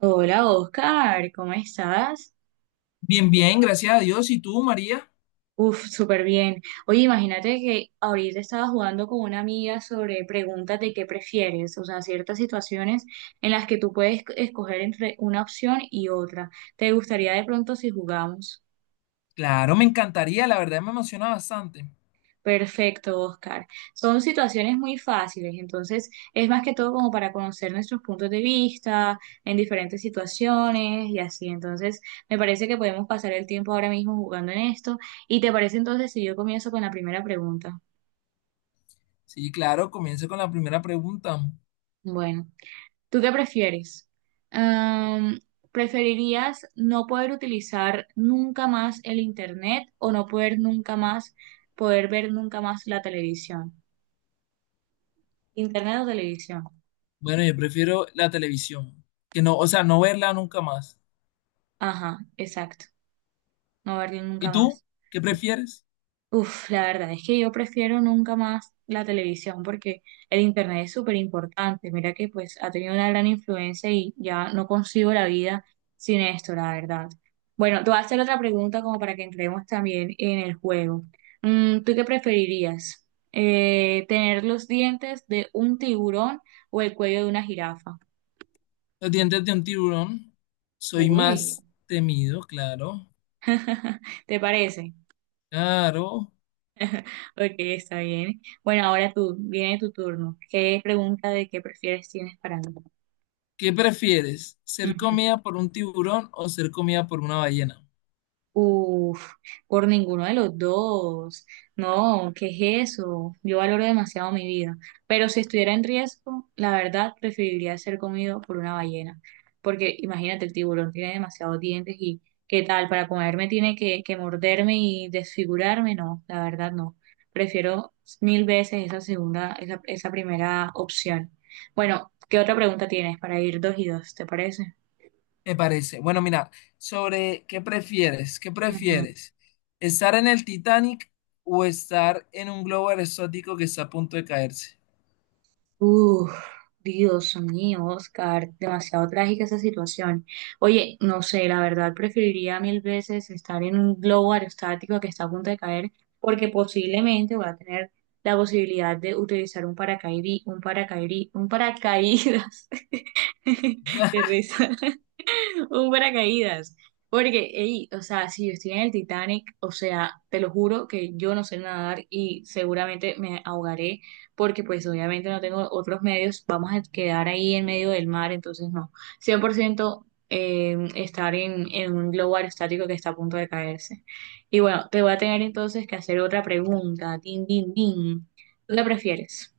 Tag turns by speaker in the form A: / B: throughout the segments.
A: Hola Oscar, ¿cómo estás?
B: Bien,
A: ¿Qué
B: bien,
A: más?
B: gracias a Dios. ¿Y tú, María?
A: Uf, súper bien. Oye, imagínate que ahorita estaba jugando con una amiga sobre preguntas de qué prefieres, o sea, ciertas situaciones en las que tú puedes escoger entre una opción y otra. ¿Te gustaría de pronto si jugamos?
B: Claro, me encantaría, la verdad me emociona bastante.
A: Perfecto, Oscar. Son situaciones muy fáciles, entonces es más que todo como para conocer nuestros puntos de vista en diferentes situaciones y así. Entonces, me parece que podemos pasar el tiempo ahora mismo jugando en esto. ¿Y te parece entonces si yo comienzo con la primera pregunta?
B: Sí, claro, comienza con la primera pregunta.
A: Bueno, ¿tú qué prefieres? Am, ¿Preferirías no poder utilizar nunca más el internet o no poder nunca más, poder ver nunca más la televisión? Internet o televisión.
B: Bueno, yo prefiero la televisión, que no, o sea, no verla nunca más.
A: Ajá, exacto. No verlo
B: ¿Y
A: nunca
B: tú?
A: más.
B: ¿Qué prefieres?
A: Uf, la verdad es que yo prefiero nunca más la televisión porque el internet es súper importante. Mira que pues ha tenido una gran influencia y ya no consigo la vida sin esto, la verdad. Bueno, te voy a hacer otra pregunta como para que entremos también en el juego. ¿Tú qué preferirías? ¿Tener los dientes de un tiburón o el cuello de una jirafa?
B: Los dientes de un tiburón. Soy
A: Uy,
B: más temido, claro.
A: ¿te parece?
B: Claro.
A: Ok, está bien. Bueno, ahora tú, viene tu turno. ¿Qué pregunta de qué prefieres tienes para mí?
B: ¿Qué prefieres? ¿Ser
A: Ujú.
B: comida por un tiburón o ser comida por una ballena?
A: Uf, por ninguno de los dos. No, ¿qué es eso? Yo valoro demasiado mi vida. Pero si estuviera en riesgo, la verdad preferiría ser comido por una ballena. Porque imagínate, el tiburón tiene demasiados dientes y ¿qué tal? Para comerme tiene que morderme y desfigurarme. No, la verdad no. Prefiero mil veces esa primera opción. Bueno, ¿qué otra pregunta tienes para ir dos y dos? ¿Te parece?
B: Me parece. Bueno, mira, sobre qué prefieres, ¿qué prefieres? ¿Estar en el Titanic o estar en un globo aerostático que está a punto de caerse?
A: Uf, Dios mío, Oscar, demasiado trágica esa situación. Oye, no sé, la verdad preferiría mil veces estar en un globo aerostático que está a punto de caer, porque posiblemente voy a tener la posibilidad de utilizar un paracaídas. Qué risa. Un paracaídas. Porque, ey, o sea, si yo estoy en el Titanic, o sea, te lo juro que yo no sé nadar y seguramente me ahogaré porque pues obviamente no tengo otros medios, vamos a quedar ahí en medio del mar, entonces no. 100% estar en un globo aerostático que está a punto de caerse. Y bueno, te voy a tener entonces que hacer otra pregunta. Din, din, din. ¿Tú qué prefieres?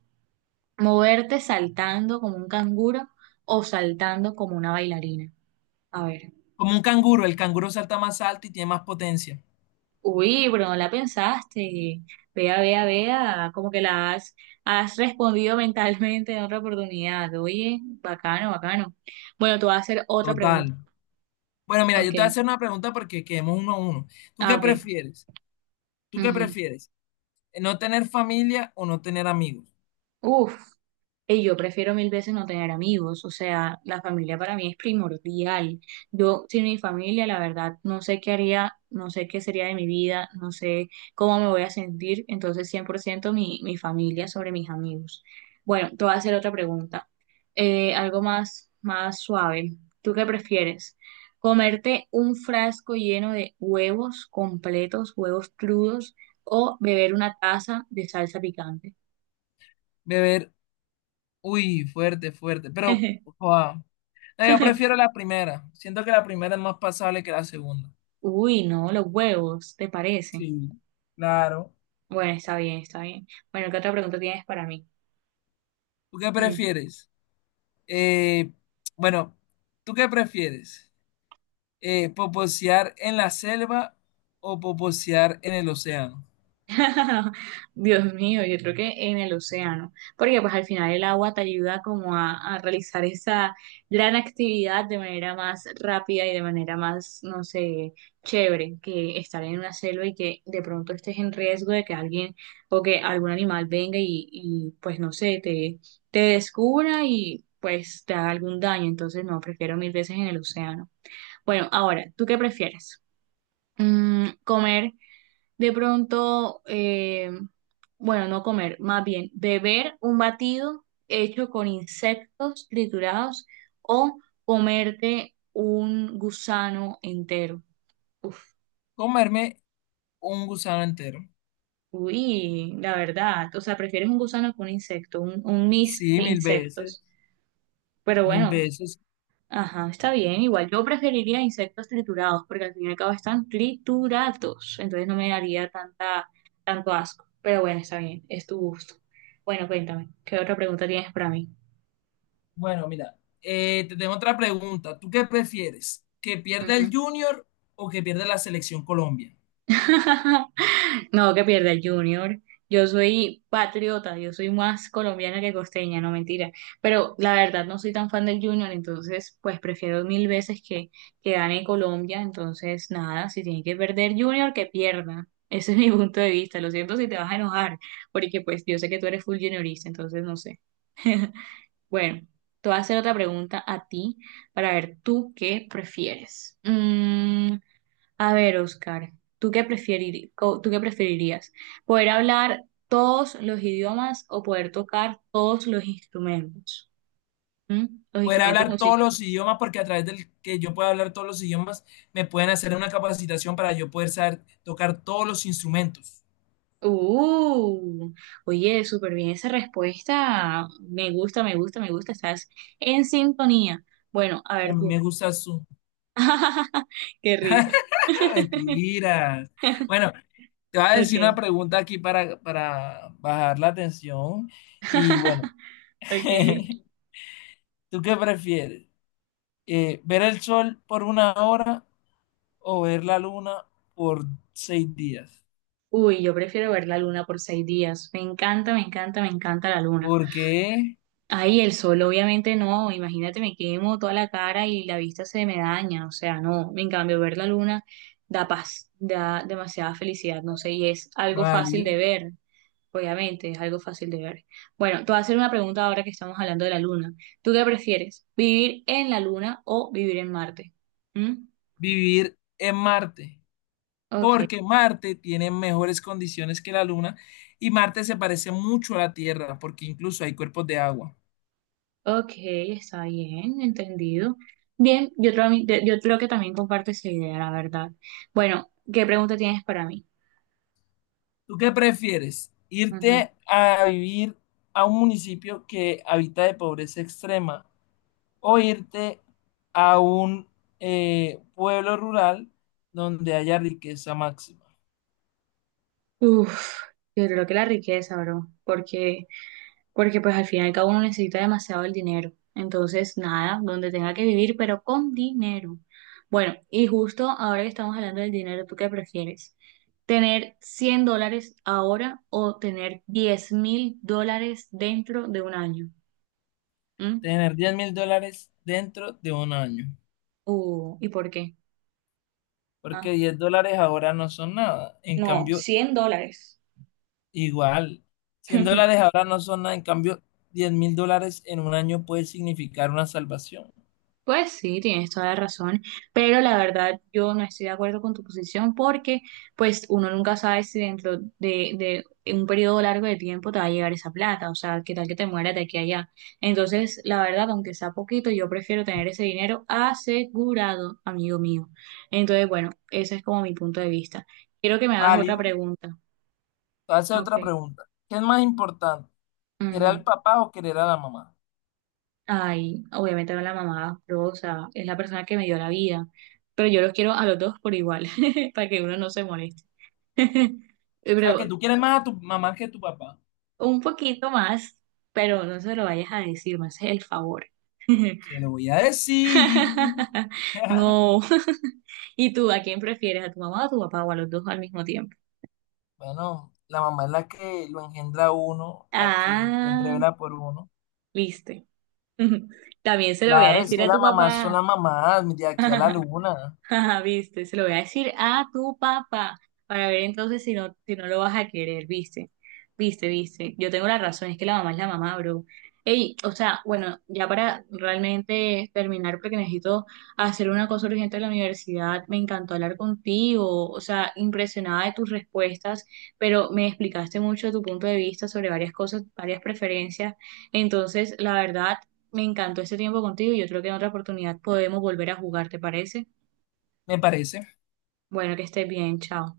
A: ¿Moverte saltando como un canguro o saltando como una bailarina? A ver.
B: Como un canguro, el canguro salta más alto y tiene más potencia.
A: Uy, pero no la pensaste. Vea, vea, vea, como que la has respondido mentalmente en otra oportunidad. Oye, bacano, bacano. Bueno, te voy a hacer otra pregunta.
B: Total. Bueno, mira, yo te voy a
A: Ok.
B: hacer una pregunta porque quedemos uno a uno. ¿Tú
A: Ah,
B: qué
A: ok.
B: prefieres? ¿Tú qué
A: Ujú.
B: prefieres? ¿No tener familia o no tener amigos?
A: Uf, y yo prefiero mil veces no tener amigos, o sea, la familia para mí es primordial. Yo sin mi familia, la verdad, no sé qué haría, no sé qué sería de mi vida, no sé cómo me voy a sentir, entonces 100% mi familia sobre mis amigos. Bueno, te voy a hacer otra pregunta, algo más, más suave. ¿Tú qué prefieres? ¿Comerte un frasco lleno de huevos completos, huevos crudos, o beber una taza de salsa picante?
B: Beber, uy, fuerte, fuerte, pero... wow. No, yo prefiero la primera. Siento que la primera es más pasable que la segunda.
A: Uy, no, los huevos, ¿te parece?
B: Sí, claro.
A: Bueno, está bien, está bien. Bueno, ¿qué otra pregunta tienes para mí?
B: ¿Tú qué
A: Mm.
B: prefieres? Eh, bueno, ¿tú qué prefieres? ¿Poposear en la selva o poposear en el océano?
A: Dios mío, yo creo que en el océano, porque pues al final el agua te ayuda como a realizar esa gran actividad de manera más rápida y de manera más, no sé, chévere que estar en una selva y que de pronto estés en riesgo de que alguien o que algún animal venga y pues no sé, te descubra y pues te haga algún daño. Entonces no, prefiero mil veces en el océano. Bueno, ahora, ¿tú qué prefieres? Mm, comer de pronto, bueno, no comer, más bien beber un batido hecho con insectos triturados o comerte un gusano entero. Uf,
B: Comerme un gusano entero.
A: uy, la verdad, o sea, prefieres un gusano que un insecto, un mix
B: Sí,
A: de
B: mil veces,
A: insectos. Pero
B: mil
A: bueno,
B: veces.
A: ajá, está bien. Igual yo preferiría insectos triturados, porque al fin y al cabo están triturados. Entonces no me daría tanta, tanto asco. Pero bueno, está bien, es tu gusto. Bueno, cuéntame, ¿qué otra pregunta tienes para mí?
B: Bueno, mira, te tengo otra pregunta. ¿Tú qué prefieres? ¿Que pierda el Junior o que pierda la selección Colombia?
A: No, que pierda el Junior. Yo soy patriota, yo soy más colombiana que costeña, no mentira. Pero la verdad no soy tan fan del Junior, entonces pues prefiero mil veces que gane Colombia. Entonces nada, si tiene que perder Junior, que pierda. Ese es mi punto de vista. Lo siento si te vas a enojar, porque pues yo sé que tú eres full juniorista, entonces no sé. Bueno, te voy a hacer otra pregunta a ti para ver tú qué prefieres. Mm, a ver, Oscar, ¿tú qué preferirías? ¿Poder hablar todos los idiomas o poder tocar todos los instrumentos? ¿Mm? Los
B: Poder
A: instrumentos
B: hablar todos
A: musicales.
B: los idiomas, porque a través del que yo pueda hablar todos los idiomas, me pueden hacer una capacitación para yo poder saber tocar todos los instrumentos.
A: Uh, oye, súper bien esa respuesta. Me gusta, me gusta, me gusta. Estás en sintonía. Bueno, a
B: Y a
A: ver
B: mí me
A: tú.
B: gusta su...
A: Qué risa.
B: ¡Ah, mentiras! Bueno, te voy a decir una
A: Ok,
B: pregunta aquí para bajar la tensión. Y bueno,
A: ok.
B: ¿tú qué prefieres? ¿Ver el sol por una hora o ver la luna por 6 días?
A: Uy, yo prefiero ver la luna por 6 días. Me encanta, me encanta, me encanta la luna.
B: Porque es
A: Ahí el sol, obviamente no, imagínate, me quemo toda la cara y la vista se me daña, o sea, no, en cambio, ver la luna da paz, da demasiada felicidad, no sé, y es algo fácil de
B: válido
A: ver, obviamente, es algo fácil de ver. Bueno, te voy a hacer una pregunta ahora que estamos hablando de la luna. ¿Tú qué prefieres, vivir en la luna o vivir en Marte? ¿Mm?
B: vivir en Marte,
A: Ok,
B: porque Marte tiene mejores condiciones que la Luna y Marte se parece mucho a la Tierra porque incluso hay cuerpos de agua.
A: ok, está bien, entendido. Bien, yo creo que también comparto esa idea, la verdad. Bueno, ¿qué pregunta tienes para mí?
B: ¿Tú qué prefieres? ¿Irte a vivir a un municipio que habita de pobreza extrema o irte a un pueblo rural donde haya riqueza máxima?
A: Uf, yo creo que la riqueza, bro, porque, porque pues al final cada uno necesita demasiado el dinero. Entonces, nada, donde tenga que vivir, pero con dinero. Bueno, y justo ahora que estamos hablando del dinero, ¿tú qué prefieres? ¿Tener $100 ahora o tener $10,000 dentro de un año? ¿Mm?
B: Tener 10.000 dólares dentro de un año,
A: ¿Y por qué? Ah,
B: porque 10 dólares ahora no son nada. En
A: no,
B: cambio,
A: $100.
B: igual, 100 dólares ahora no son nada, en cambio, 10.000 dólares en un año puede significar una salvación.
A: Pues sí, tienes toda la razón, pero la verdad yo no estoy de acuerdo con tu posición porque pues uno nunca sabe si dentro de un periodo largo de tiempo te va a llegar esa plata, o sea, qué tal que te mueras de aquí a allá. Entonces, la verdad, aunque sea poquito, yo prefiero tener ese dinero asegurado, amigo mío. Entonces, bueno, ese es como mi punto de vista. Quiero que me hagas otra
B: Válido.
A: pregunta.
B: Te voy a hacer
A: Ok.
B: otra pregunta. ¿Qué es más importante? ¿Querer al
A: Ujú.
B: papá o querer a la mamá?
A: Ay, obviamente no la mamá Rosa, es la persona que me dio la vida, pero yo los quiero a los dos por igual, para que uno no se moleste.
B: O sea, que
A: Pero
B: tú quieres más a tu mamá que a tu papá.
A: un poquito más, pero no se lo vayas a decir, me haces el favor.
B: Se lo voy a decir.
A: No. ¿Y tú a quién prefieres, a tu mamá o a tu papá o a los dos al mismo tiempo?
B: Bueno, la mamá es la que lo engendra a uno, la que siempre
A: Ah,
B: vela por uno.
A: viste. También se lo voy a
B: Claro, es
A: decir
B: que
A: a
B: las
A: tu
B: mamás son
A: papá.
B: las mamás de aquí a la luna.
A: Ajá, viste, se lo voy a decir a tu papá para ver entonces si no lo vas a querer, viste, viste, viste. Yo tengo la razón, es que la mamá es la mamá, bro. Ey, o sea, bueno, ya para realmente terminar, porque necesito hacer una cosa urgente en la universidad, me encantó hablar contigo, o sea, impresionada de tus respuestas, pero me explicaste mucho de tu punto de vista sobre varias cosas, varias preferencias. Entonces, la verdad, me encantó este tiempo contigo y yo creo que en otra oportunidad podemos volver a jugar, ¿te parece?
B: Me parece
A: Bueno, que estés bien, chao.